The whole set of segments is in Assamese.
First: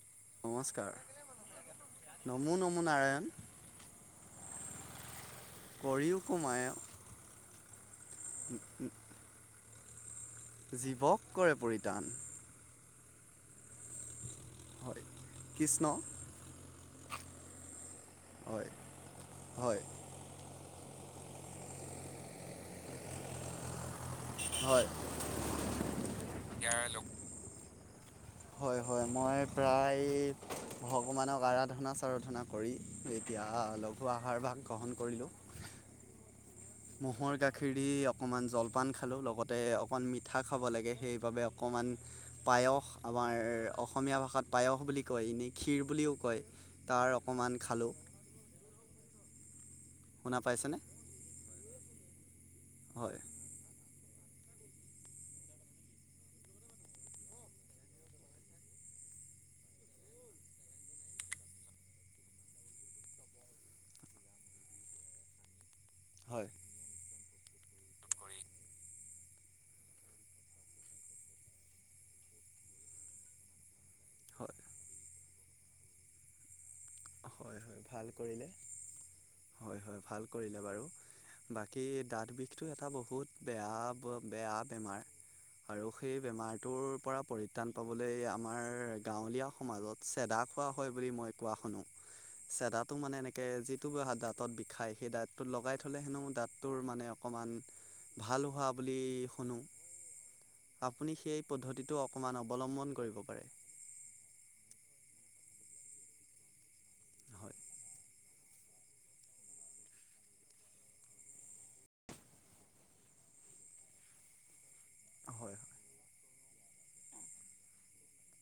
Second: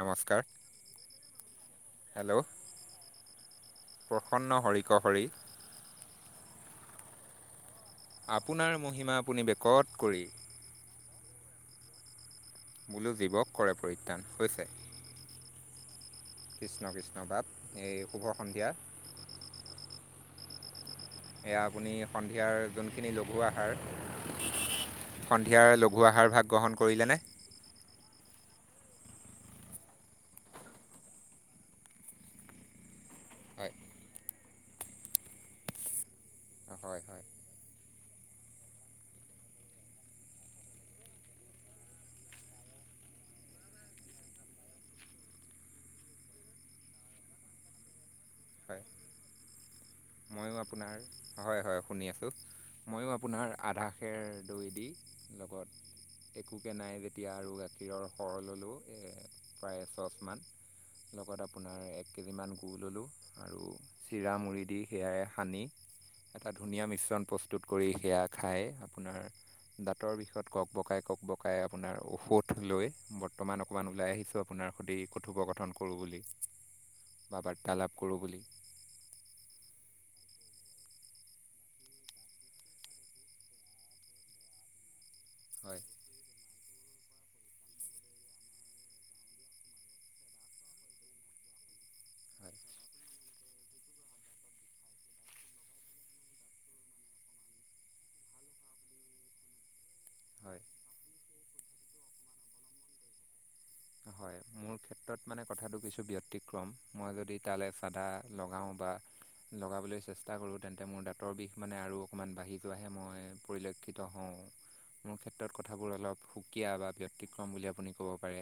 নমস্কাৰ হেল্ল' নমো নমো নাৰায়ণ প্ৰসন্ন হৰিক হৰি কৰিও সোমায় আপোনাৰ মহিমা আপুনি বেকত কৰি জীৱক কৰে পৰিতাণ বোলো জীৱক কৰে পৰিত্ৰাণ হৈছে হয় কৃষ্ণ কৃষ্ণ-কৃষ্ণ বাপ এই শুভ সন্ধিয়া হয় হয় এয়া আপুনি সন্ধিয়াৰ যোনখিনি লঘু আহাৰ হয় সন্ধিয়াৰ লঘো আহাৰ ভাগ গ্ৰহণ ইয়াৰ লগ কৰিলেনে হয় হয় মই প্ৰায় ভগৱানক আৰাধনা-চাৰাধনা কৰি এতিয়া হয় অলপ লঘো আহাৰভাগ গ্ৰহণ কৰিলোঁ। হয় হয় ম'হৰ গাখীৰ দি অকনমান জলপান খালো লগতে অকনমান মিঠা খাব লাগে সেইবাবে অক - আমান পায়স আমাৰ অসমীয়া ভাষাত পায়স বুলি কয় এনেই ক্ষীৰ বুলিও কয় তাৰ অকণমান খালোঁ। হয় শুনা ময়ো পাইছেনে আপোনাৰ হয়-হয় শুনি আছোঁ মইয়ো হয় আপোনাৰ আধা খেৰ দৈ দি লগত একোকে নাই যেতিয়া আৰু গাখীৰৰ সৰহ ল'লোঁ প্ৰায় চচমান লগত আপোনাৰ এক কেজিমান গুড় ল'লোঁ আৰু চিৰা, মুড়ি দি সেয়াই সানি হয় এটা ধুনীয়া মিশ্ৰণ প্ৰস্তুত কৰি সেয়া খায় আপোনাৰ দাঁতৰ বিষত ককবকাই-ককবকাই আপোনাৰ ঔষধ লৈ বৰ্তমান অকনমান ওলাই আহিছোঁ হয় আপোনাৰ সৈতে কথোপকথন কৰোঁ বুলি। বা হয় হয় বাৰ্তালাপ ভাল কৰোঁ বুলি। কৰিলে হয় হয় ভাল কৰিলে বাৰু বাকী দাঁত বিষটো এটা বহুত বেয়া বেয়া বেমাৰ। হয় আৰু সেই বেমাৰ - টোৰ পৰা পৰিত্ৰাণ পাবলৈ আমাৰ গাঁৱলীয়া সমাজত চেদা খোৱা হয় বুলি মই কোৱা শুনো। [unintelligible] হয় চেদাটো মানে এনেকে যিটো দাঁতত বিষাই সেই দাঁতটো লগাই থ'লে হেনো দাঁতৰ মানে অকনমান। ভাল হোৱা বুলি শুনো। হয় আপুনি সেই পদ্ধতিটো অকণমান অৱলম্বন কৰিব পাৰে। হয় মোৰ। ক্ষেত্ৰত মানে কথাটো কিছু ব্যতিক্ৰম মই যদি হয় তালে চাদা লগাওঁ বা - লগাবলৈ চেষ্টা কৰোঁ তেন্তে মোৰ দাঁতৰ বিষ মানে আৰু অকনমান বাঢ়ি যোৱাহে মই পৰিলক্ষিত হওঁ। [unintelligible] মোৰ ক্ষেত্ৰত কথাবোৰ অলপ সুকীয়া বা ব্যতিক্ৰম বুলি আপুনি ক'ব পাৰে।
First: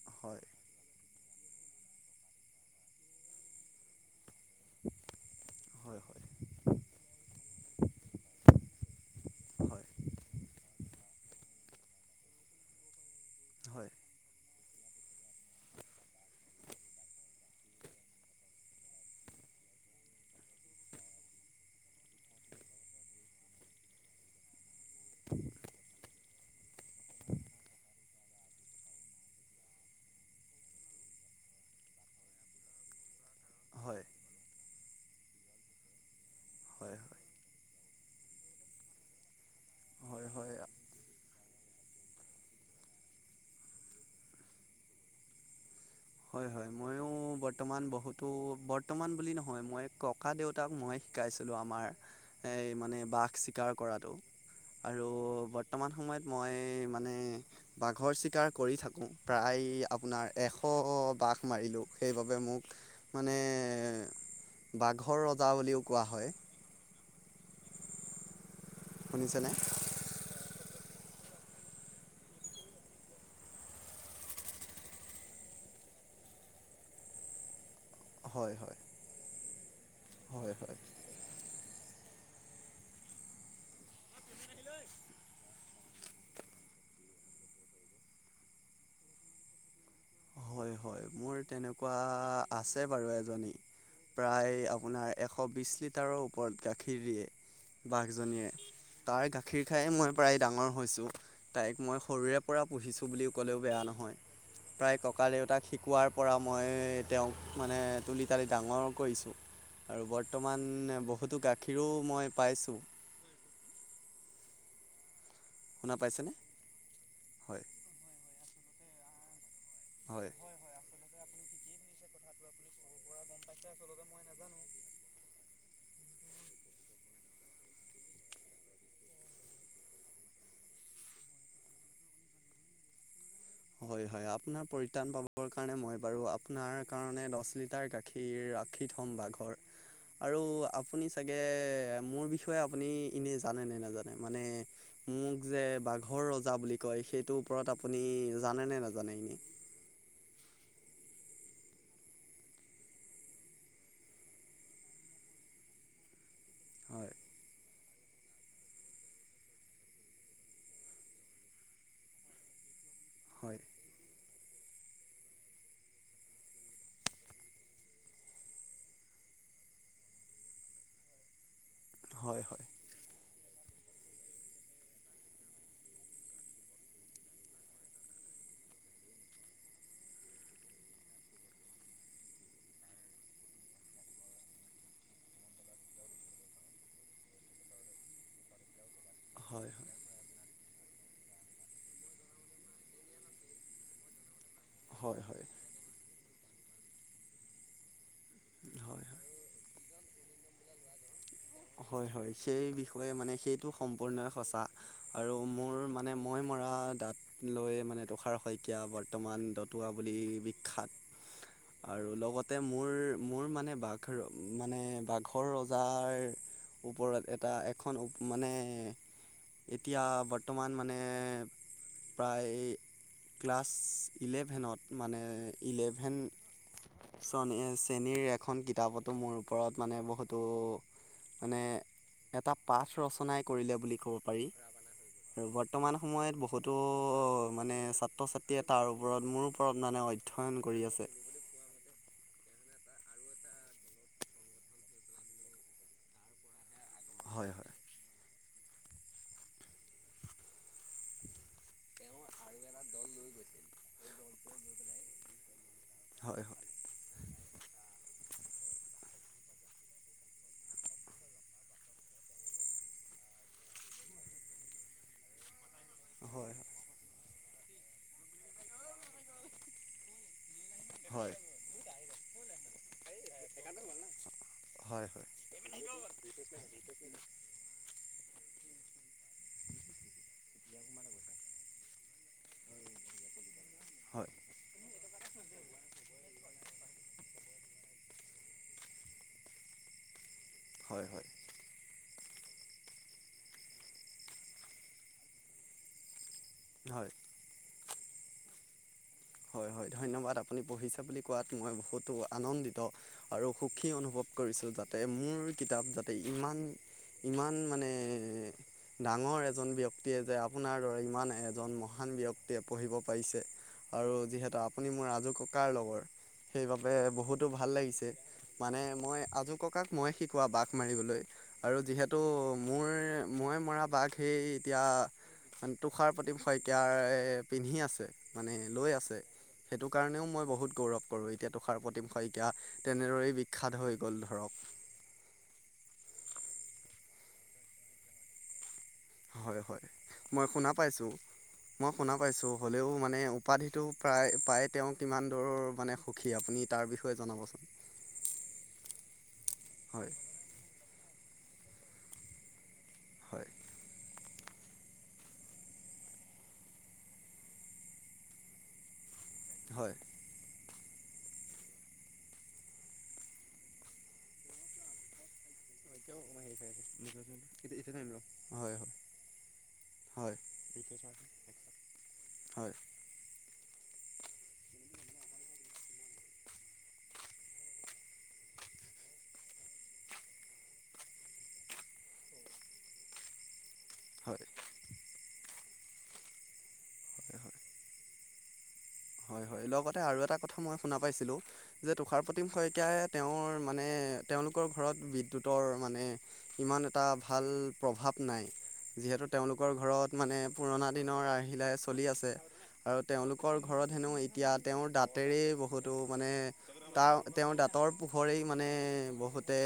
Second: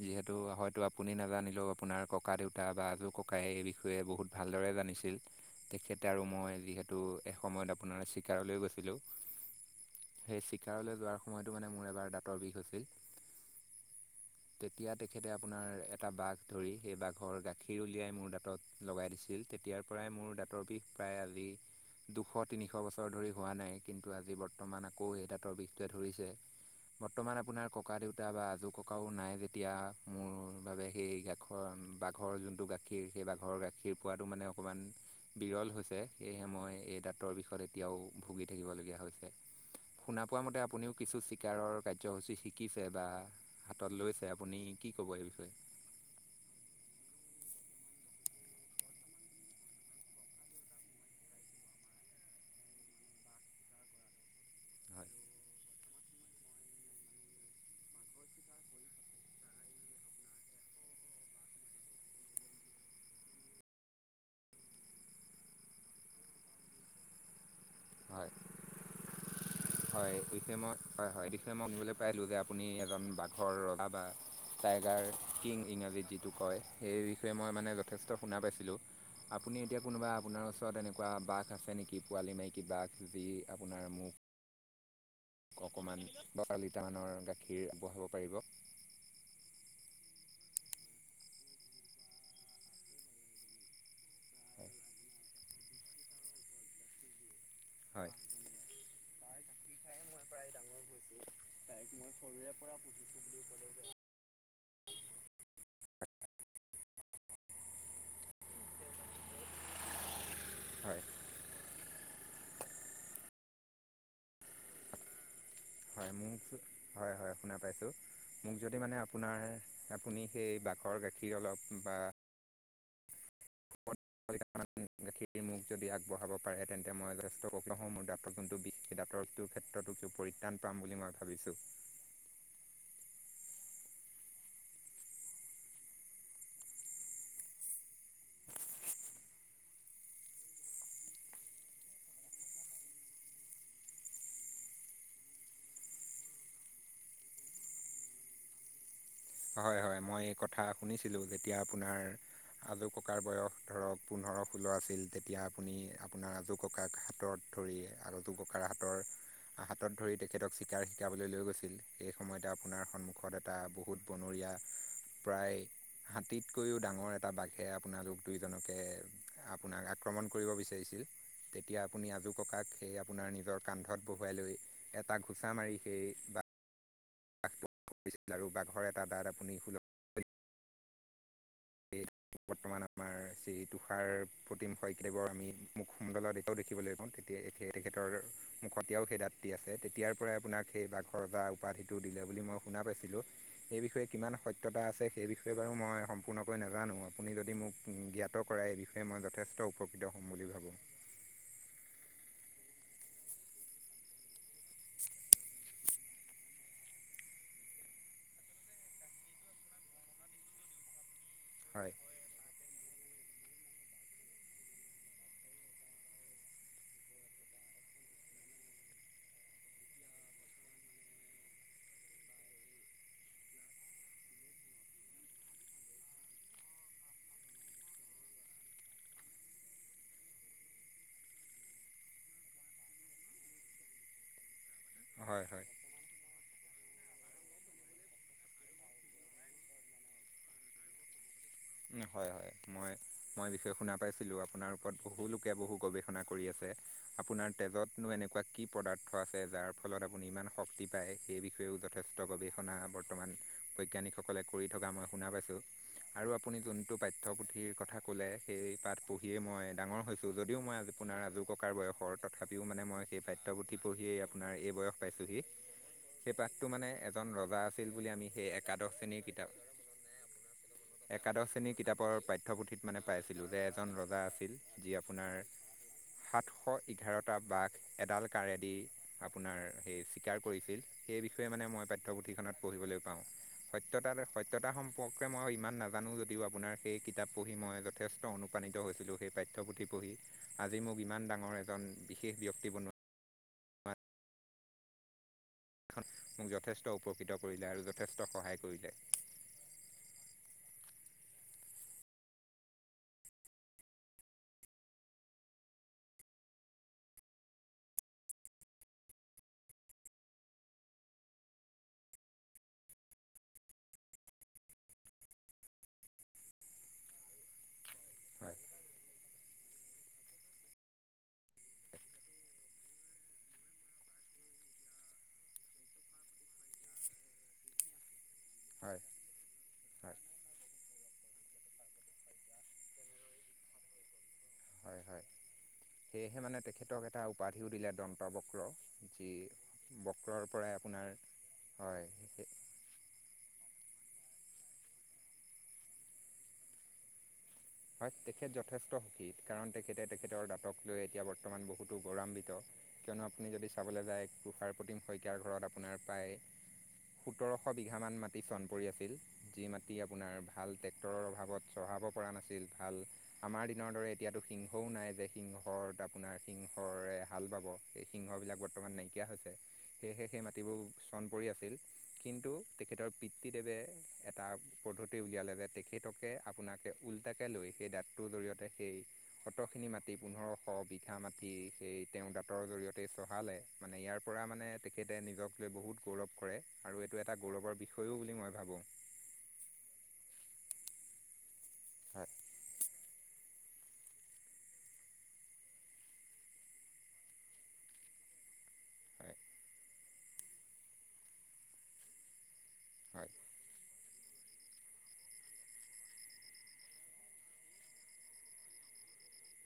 যিহেতু হয় হয়তো আপুনি ন। জানিলেও আপোনাৰ ককা দেউতা বা আজোৰ ককাই এই বিষয়ে বহুত ভালদৰে জানিছিল। হয় তেখেতে হয় আৰু মই যিহেতু এসময়ত আপোনাৰ চিকাৰলৈ গৈছিলোঁ। হয় সেই চিকাৰলৈ যোৱাৰ সময়তো মানে মোৰ এবাৰ দাঁতৰ বিষ হৈছিল। হয়। তেতিয়া তেখেতে আপোনাৰ এটা বাঘ ধৰি সেই বাঘৰ গাখীৰ উলিয়াই মোৰ দাঁত লগাই দিছিল। তেতিয়াৰ পৰাই মোৰ দাঁতৰ বিষ প্ৰায় আজি। দুশ তিনিশ বছৰ ধৰি হোৱা নাই কিন্তু আজি বৰ্তমান আকৌ এই দাঁতৰ বিষটোৱে ধৰিছে। বৰ্তমান আপোনাৰ ককা দেউতা বা আজোৰ ককাও নাই যেতিয়া মোৰ- মোৰ বাবে সেই গাখৰ বাঘৰ যোনটো গাখীৰ সেই বাঘৰৰ গাখীৰ হয় পোৱাটো মানে অকণমান- বিৰল হৈছে সেয়েহে মই এই দাঁতৰ বিষত এতিয়াও ভুগি থাকিবলগীয়া হৈছে। শুনা হয় হয় পোৱা হয় মতে আপুনিও কিছু চিকাৰৰ কাৰ্যসূচী শিকিছে বা হাতত লৈছে। আপুনি কি ক'ব এই বিষয়ে। হয় হয় মইও। বৰ্তমান বহুতো বৰ্তমান বুলি নহয় মই ককা দেউতাক মইে শিকাইছিলোঁ আমাৰ। এই মানে বাঘ চিকাৰ কৰাটো। আৰু হয় বৰ্তমান সময়ত মই মানে বাঘৰ চিকাৰ কৰি থাকো প্ৰায়। আপোনাৰ এশ বাঘ মাৰিলোঁ সেইবাবে মোক মানে- বাঘৰ ৰজা বুলিও কোৱা হয়। হয় শুনিছেনে। হয় এই বিষয়ে মই হয় হয় এই বিষয়ে মই শুনিবলৈ পাইলো যে আপুনি এজন বাঘৰ ৰজা বা টাইগাৰ কিং ই- যিটো কয় সেই বিষয়ে মই মানে- যথেষ্ট শুনা হয় পাইছিলোঁ হয় আপুনি এতিয়া কোনোবা আপোনাৰ হয় ওচৰত হয় এনেকুৱা বাঘ আছে নেকি? কি পোৱালি মাইকী বা কিবা কিবি আপোনাৰ মোক- অকণমান বটলিটাহানৰ গাখীৰ আবঢ়াব পাৰিব। হয় হয় মোৰ তেনেকুৱা আছে বাৰু এজনী। প্ৰায় হয় আপোনাৰ এশ বিশ লিটাৰৰ ওপৰত গাখীৰ দিয়ে। হয় বাঘজনীয়ে তাৰ গাখীৰ খাই মই। প্ৰায় ডাঙৰ হৈছোঁ তাইক মই সৰুৰে পৰা পুহিছোঁ বুলি ক'লেও বেয়া নহয় প্ৰায়। ককা দেউতাক শিকোৱাৰ পৰা মই তেওঁক মানে তুলি তালি ডাঙৰ কৰিছোঁ আৰু বৰ- বৰ্তমান হয় বহুতো গাখীৰো মই পাইছোঁ শুনা হয় পাইছেনে? মোক হয় হয় শুনা পাইছোঁ মোক যদি মানে আপোনাৰ- আপুনি হয়। সেই বাঘৰ গাখীৰ অলপ বা- আচলতে মই নাজানোঁ। গাখীৰ মোক যদি আগবঢ়াব পাৰে তেন্তে মই যথেষ্ট কোংল মোৰ দাঁতৰ যোনটো বিষেই দাঁতৰটোৰ ক্ষেত্ৰতো কিয় পৰিত্ৰাণ পা পাম বুলি মই ভাবিছোঁ। [inaudible] হয় হয় আপোনাৰ পৰিত্ৰাণ পাবৰ কাৰণে মই বাৰু আপোনাক কাৰণে দহ লিটাৰ গাখীৰ ৰাখি থ'ম বাঘৰ আৰু আপুনি চাগে মোৰ বিষয়ে আপুনি এনে জানে নে নাজানে মানে মোক যে বাঘৰ ৰজা বুলি কযয়। সেইটোৰ ওপৰত আপুনি জানে নে নাজান হয় হয় মই এই কথা শুনিছিলো যেতিয়া আপোনাৰ! আজো ককাৰ বয়স ধৰক পোন্ধৰ ষোল্ল আছিল তেতিয়া আপুনি আপোনাৰ আজৌ ককাক হয় হাতত ধৰি আগতে ককাৰ হাতীৰ হাতত ধৰি তেখেতক চিকাৰ শিকাবলৈ লৈ গৈছিল এই সময়তে আপোনাৰ সন্মুখত এটা হয় বহুত বনৰীয়া [inaudible] প্ৰায় হাতীতকৈও ডাঙৰ এটা বাঘে আপোনালোক দুইোজনকে আপোনাক আক্ৰমণ কৰিব বিচাৰিছিল। হয়। এতিয়া আপুনি আজু হয় ককাক সেই আপোনাৰ নিজৰ কান্ধত বহুৱাই লৈ এটা ঘোচা মাৰি সেই বা বাঘ কৰিছিল আৰু বাঘৰ এটা দাঁত আপুনি খুল [unintelligible] বৰ্তমান আমাৰ শ্ৰী তুষাৰ প্ৰতিম শয় কিতৱৰ আমি মুখমণ্ডলৰ দেশেও দেখিবলৈ পাওঁ তেতিয়াই তেখ তেখেতৰ মুখতেও সেই দাঁত দি হয় আছে তেতিয়াৰ পৰাই আপোনাক সেই বা ঘৰ যা উপাধিটো দিলে বুলি মই শুনা পাইছিলো এই বিষয়ে কিমান স্য় সত্যতা আছে হয় সেই হয় হয় বিষয়ে বাৰু মই পোৰ্ণকৈ নাজানো আপুনি যদি মোক জ্ঞাত কৰাই এই হয় বিষয়ে হয় মই যথেষ্ট উপকৃত হ'ম বুলি ভাবোঁ [unintelligible] হয় হয় সেই বিষয়ে মানে সেইটো সম্পূৰ্ণই সঁচা আৰু মোৰ মানে মই ম দাঁত লৈ মানে তুষাৰ শইকীয়া বৰ্তমান দতুৱা বুলি বিখ্যাত হয় আৰু লগতে মোৰ মোৰ মানে বাঘ মানে বাঘৰ ৰজাৰ ওপৰত এটা এখন মানে এতিয়া বৰ্তমান মানে প্ৰায় ক্লাছ ইলেভেনত মানে ইলেভেন চনী চেনীৰ এখন কিতাপতো মোৰ ওপৰত মানে বহুতো মানে এটা পাঠ ৰচনাই কৰিলে বুলি ক'ব পাৰি হয় আৰু হয় বৰ্তমান সময়ত বহুত বহুতো মানে ছাত্ৰ ছাত্ৰীয়ে তাৰ ওপৰত মোৰ ওপৰত মানে অধ্যয়ন কৰি আছে। হয় হয় মই মই বিষয়ে শুনা পাইছিলোঁ। আপোনাৰ ওপৰত বহুুলোকে বহু গৱেষণা কৰি আছে। আপোনাৰ হয় হয় তেজত নো এনেকুৱা কি পদাৰ্থ আছে যাৰ ফলত আপুনি ইমান শক্তি পায় সেই বিষয়েও যথেষ্ট গৱেষণা বৰ্তমান! বৈজ্ঞানিকসকলে কৰি থকা মই শু পাইছোঁ আৰু হয় [unintelligible] যোনটো পাঠ্যপুথিৰ কথা ক'লে সেই পাঠ পঢ়িয়ে মই ডাঙৰ হৈছোঁ যদিও মই আজি পোনাৰ ৰাজু টকাৰ বয়সৰ তথাপিও মানে মই সেই পাঠ্যপুথি পঢ়িয়েই আপোনাৰ এই বয়স পাইছোঁহি। সেই হয় পাঠটো মানে এজন ৰজা আছিল বুলি আমি সেই একাদশ শ্ৰেণীৰ কিতাপ [unintelligible] একাদশ শ্ৰেণীৰ কিতাপৰ পাঠ্যপুথিত মানে পাইছিলোঁ যে এজন ৰজা আছিল যি হয় হয় হয় আপোনাৰ সাতশ এঘাৰটা বাঘ এডাল কাৰডেদি আপোনাৰ সেই স্বীকাৰ কৰিছিল সেই বিষয়ে মানে মই পাঠ্যপুথিখনত পঢ়িবলৈ পাওঁ সত্যতাৰ হয় সত্যতা সম্পৰ্কে মই ইমান নাজো জানো যদিও আপোনাৰ সেই কিতাপ পঢ়ি মই যথেষ্ট অনুপ্ৰাণিত হৈছিলোঁ সেই পাঠ্যপুথি পঢ়ি আজি মোক মোক হয় ইমান হয় ডাঙৰ এজন বিশেষ ব্যক্তি বনোৱা খন মোক যথেষ্ট হয় উপকৃত কৰিলে আৰু যথেষ্ট সহায় কৰিলে হয় হয় ধন্যবাদ আপুনি পঢ়িছে বুলি কোৱাত মই বহুতো আনন্দিত আৰু সুখী অনুভৱ কৰিছোঁ যাতে মোৰ কিতাপ যাতে ইমান ইমান মানে ডাঙৰ এজন ব্যক্তিয়ে যে আপোনাৰ দৰে ইমান এজন মহান ব্যক্তিয়ে পঢ়িব পাৰিছে আৰু যিহেতু আপুনি মোৰ আজু ককাৰ লগৰ সেইবাবে বহুতো ভাল লাগিছে হয় মানে মই আজো ককাক মই শিকোৱা বাঘ মাৰিবলৈ আৰু যিহেতু মোৰ মই মৰা বাঘ সেই এতিয়া তুষাৰ প্ৰতি শইকীয়াৰ পিন্ধি আছে [unintelligible] মানে লৈ হয় আছে সেইটো হয় কাৰণেও মই বহুত গৌৰৱ কৰো এতিয়া তুষাৰ প্ৰতিম শইকীয়া তেনেদৰেই বিখ্যাত হৈ গল ধৰক হয় হয় সেয়েহে মানে তেখেতক এটা উপাধিও দিলে দন্ত বক্ৰ [unintelligible] হয় হয় বক্ৰৰ মই শুনা পৰাই আপোনাৰ পাইছোঁ মই হয় শুনা পাইছোঁ হ'লেও মানে উপাধিটো প্ৰায় প্ৰায় তেওঁ কিমান দূৰৰ মানে সুখী আপুনি তাৰ বিষয়ে জনাবচোন হয় তেখেত যথেষ্ট সুখী কাৰণ তেখেতে হয় তেখেতৰ দাঁতক লৈ এতিয়া [unintelligible] বৰ্তমান বহুতো গৌৰৱান্বিত কিয়নো আপুনি হয় যদি চাবলৈ যায় তুষাৰপম শইকীয়াৰ ঘৰত আপোনাৰ প্ৰায় সোতৰশ বিঘামান মাটি চন পৰি আছিল [unintelligible] যি হয় মাটি আপোনাৰ ভাল ট্ৰেক্টৰৰ অভাৱত চহাব পৰা নাছিল। ভাল আমাৰ দিনৰ দৰে এতিয়াতো সিংহও নাই যে সিংহ ঘৰত আপোনালসিংহৰে হাল বাব এইবিলাক হয় হয় ধৰক নাইকীয়া হৈছে। হয় [unintelligible] চন পৰি আছিল কিন্তু হয় তেখেতৰ পি [unintelligible] তিদেৱে এটা পদ্ধতি উলিয়ালে যে তেখেতকে আপোনাকে ল [unintelligible] লৈ সেই দাক টোৰ জৰিয়তে সেই শতখিনি মাটি পোন্ধৰশ বিঘা মান সেই [unintelligible] দাক ৰ জৰিয়তে চহালে মানে ইয়াৰ হয় পৰা মানে তেখেতে নিজক সকলোৱে বহুত গৌৰৱ কৰে আৰু এইটো এটা হয় গৌৰৱৰ বিষয়ো বুলি মই ভাবোঁ [unintelligible] হয় হয় লগতে আৰু এটা কথা মই শুনা পাইছিলো যে তুষাৰ হয় প্ৰতীম শইকাই তেওঁৰ [unintelligible] মানে তেওঁলোকৰ ঘৰত বিদ্যুতৰ মানে ইমান এটা ভাল প্ৰভাৱ নাই যিহেতু তেওঁলোকৰ ঘৰত মানে পুৰণা দিনৰ আৰ্হিলাহ চলি আছে আৰু হয় তেওঁলোকৰ ঘৰত হেনো এতিয়া তেওঁৰ দাঁতেৰেই বহুতো মানে তাৰ তেওঁৰ দাঁতৰ পোখৰেই মানে বহুতে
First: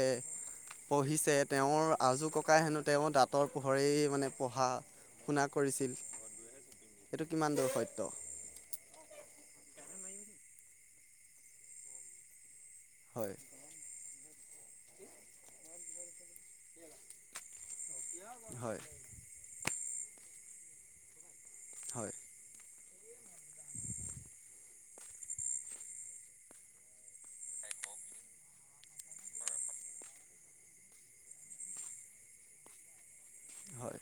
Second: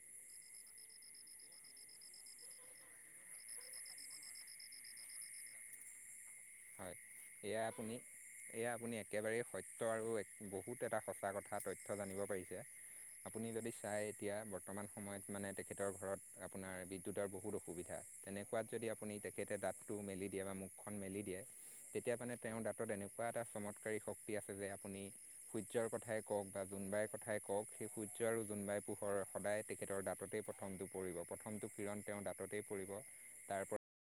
পঢ়িছে তেওঁৰ আজো ককাই হেনো তেওঁৰ দাঁতৰ পোহৰে মানে পঢ়া [unintelligible] শুনা কৰিছিল। হয় এইটো কিমান এয়া দূৰ আপুনি সত্য এয়া আপুনি এক একেবাৰাৰে সত্য আৰু এক বহুত এটা সঁচা কথা তথ্য জানিব পাৰিছে হয় আপুনি যদি চাই এতিয়া বৰ্তমান সময়ত মানে তেখেতৰ ঘৰত আপোনাৰ বিদ্যুতৰ বহুত অসুবিধা তেনেকুৱাত হয় যদি আপুনি তেখেতে দাঁতটো মেলি দিয়ে বা মুখখন মেলি দিয়ে হয় তেতিয়া মানে তেওঁৰ দাঁত [unintelligible] ক্ৰত এনেকুৱা এটা চমৎকাৰী শক্তি আছে যে আপুনি সূৰ্যৰ কথাই কওক বা জোনবাইৰ কথাই কওক সেই সূৰ্য আৰু জোনবাই পোহৰ সদায় তেখেতৰ দাঁততেই প্ৰথমটো পৰিব প্ৰথমটো কিৰণ তেওঁৰ দাঁততেই পৰিব তাৰ প হয়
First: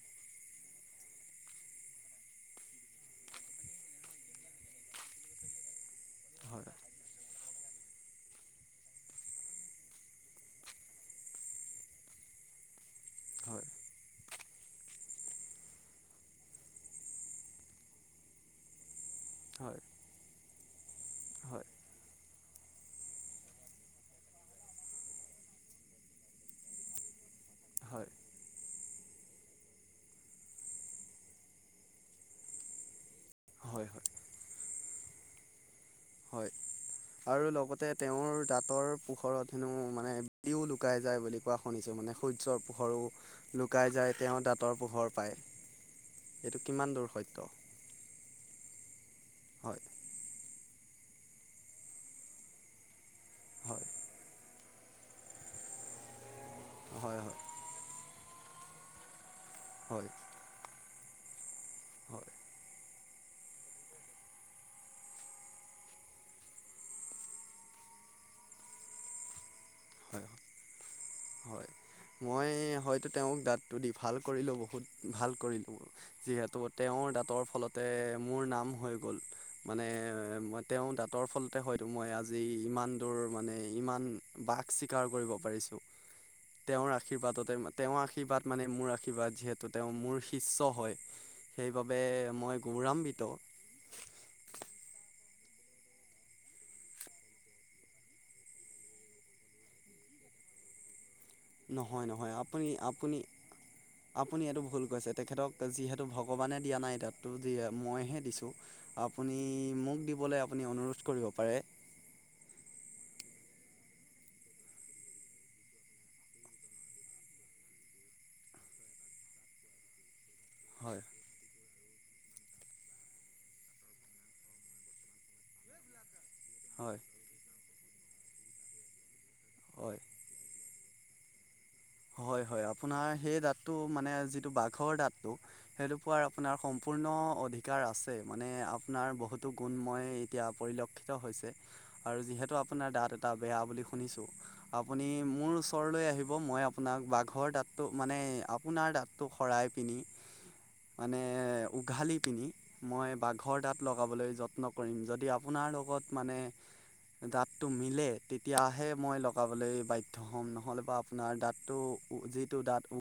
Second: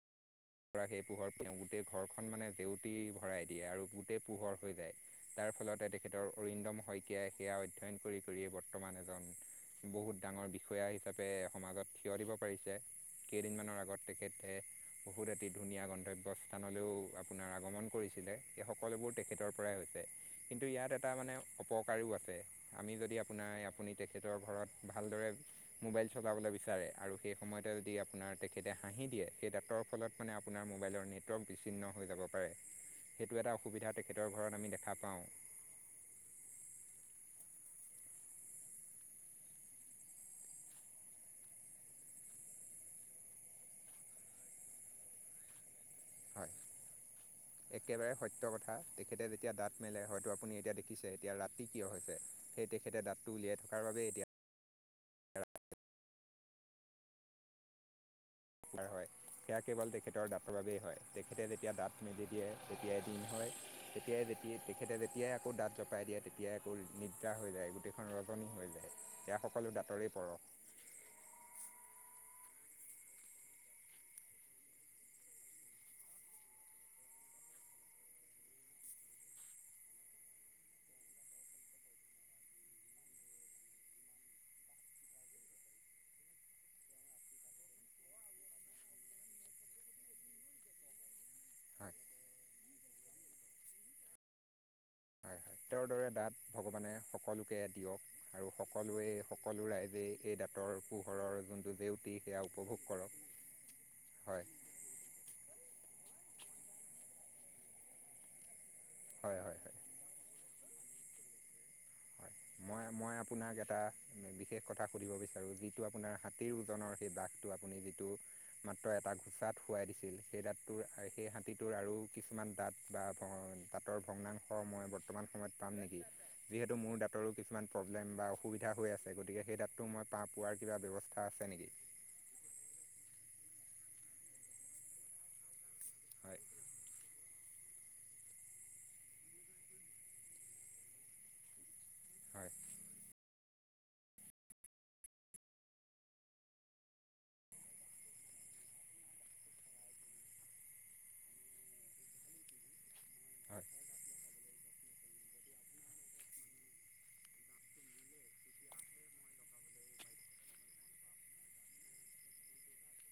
ৰাক সেই পোহৰ প গোটেই ঘৰখন মানে জেউতি ভৰাই দিয়ে আৰু গোটেই পোহৰ হৈ যায়। তাৰ ফলতে তেখেতৰ হয় অৰিন্দম শইকীয়াই সেয়া অধ্যয়ন কৰি কৰি বৰ্তমান এজন বহুত ডাঙৰ বিষয়া হিচাপে সমাজত থিয় দিব পাৰিছে। হয় কেইদিনমানৰ আগত তেখেতে বহুত এটি ধুনীয়া গন্তব্যস্থানলৈও আপোনাৰ আগমন কৰিছিলে স সকলোবোৰ তেখেতৰ পৰাই হয় হৈছে। কিন্তু ইয়াত এটা মানে হয় অপকাৰও আছে আমি যদি আপোনাৰ আপুনি তেখেতৰ ঘৰত ভাল ভালদৰে মোবাইল চলাবলৈ বিচাৰে আৰু সেই সময়তে যদি হয় আপোনাৰ তেখেতে হাঁহি দিয়ে সেই দাঁতৰ ফলত মানে আপোনাৰ মোবাইলৰ নেটৱৰ্ক বিচ্ছিন্ন হৈ যাব পাৰে। সেইটো এটা হয় অসুবিধা হয় তেখেতৰ ঘৰত আমি দেখা পাওঁ। হয়। আৰু লগতে তেওঁৰ দাঁতৰ পোহৰত হেনো মানে বিও লুকাই যায় বুলি কোৱা শুনিছো [unintelligible] মানে সূৰ্যৰ পোহৰো লুকাই যায়, তেওঁ দাঁতৰ পোহৰ পায়। হয় এইটো কিমান দূৰ সত্য একেবাৰে সত্য কথা তেখেতে যেতিয়া হয় দাঁত মেলে হয়তো আপুনি। এতিয়া দেখিছে এতিয়া ৰাতি কিয় হৈছে সেই তেখেতে দাঁতটো উলিয়াই থকাৰ হয় বাবে এতিয়া হে [inaudible] হয় - হয়। ৰ হয়। সেয়া কেৱল হয় তেখেতৰ দাঁতৰ বাবেই হয়। তেখেতে যেতিয়া দাঁত মেলি হয় দিয়ে তিয়াই দিন হয়। তেতিয়াই যেতি- তেখেতে যেতিয়াই আকৌ দাঁত জপাই দিয়ে, তেতিয়াই আকৌ নিদ্ৰা হৈ যায়। তেখন ৰজনী হৈ যায়। সেয়া সকলো দাঁতৰে হয় পৰশ। হয়। মই হয়তো তেওঁক দাঁতটো দি ভাল কৰিলোঁ। বহুত ভাল কৰিলোঁ ম-, যিহেতু তেওঁৰ দাঁতৰ ফলতে এ মোৰ নাম হৈ গ'ল। মানে ম- তেঁওৰ দাঁতৰ ফলতে হয়তো মই আজি ই মান দূৰ মানে, ইমান বাক শ্বীকাৰ কৰিব পাৰিছোঁ। তেওঁৰ আশীৰ্বাদতে- তেওঁৰ আশীৰ্বাদ মানে মোৰ আৰ্শীৰ্বাদ, যিহেতু তেওঁ মোৰ শিষ্য হয়। হয় সেইবাবে মই গৌৰাম্বিত। হয় তেওঁৰ দৰে দাঁত ভগৱানে সকলোকে দিয়ক। আৰু সকলোৱে সকলো ৰাইজে এই দাঁতৰ অসু নহয় - নহয়, আপুনি- আপুনি- আপুনি হয় এইটো ভুল কৈছে। তেখেতক যিহে তু ভগৱানে দিয়া নাই দাঁতটো দি- মই হে দিছোঁ। আপুনি হয় হয় হয় মোক দিবলে আপুনি অনুৰোধ কৰিব পাৰে। হয় মই মই আপোনাক এটা বিশেষ কথা সুধিব বিচাৰোঁ, যিটো আপোনাৰ হাতীৰ ওজনৰ সেই দাঁতটো আপুনি যি টো মাত্ৰ এটা ঘোঁচাত শুৱাই দিছিল। সেই দাঁতটোৰ- হয় সেই হাতীটোৰ আৰু কিছুমান দাঁত বা ভ- দাঁতৰ ভগ্নাংশ মই বৰ্তমান সময়ত পাম নেকি? যিহেতু মোৰ হয় দাত কিছুমান প্ৰব্লেম বা অসুবিধা হৈ আছে। গতিকে সেই দাঁতটো হয় মই পা- পোৱাৰ কিবা ব্যৱস্থা আছে নেকি? হয় - হয়, আপোনাৰ সেই দাঁতটো মানে যিটো বাঘৰ দাঁতটো, সেইটো পোৱাৰ হয় আপোনাৰ সম্পূৰ্ণ অধিকাৰ আছে। মানে আপোনাৰ বহুতো গুণ মই এতিয়া পৰিলক্ষিত হৈছে। আৰু হয় যিহেতু আপোনাৰ দাঁত এটা বেয়া বুলি শুনিছোঁ, আপুনি মোৰ ওচৰলৈ আহিব। মই আপোনাক বাঘৰ দাঁতটো মানে, আপোনাৰ দাঁতটো সৰাই পিনি মানে উঘালি পিনি, মই হয় বাঘৰ দাত লগাবলৈ যত্ন কৰিম। যদি আপোনা নাৰ লগত মানে দাঁতটো মিলে, তেতিয়াহে মই লগাবলৈ বাধ্য হ'ম। নহ'লে বা আপোনাৰ দাঁত টো যিটো দাঁত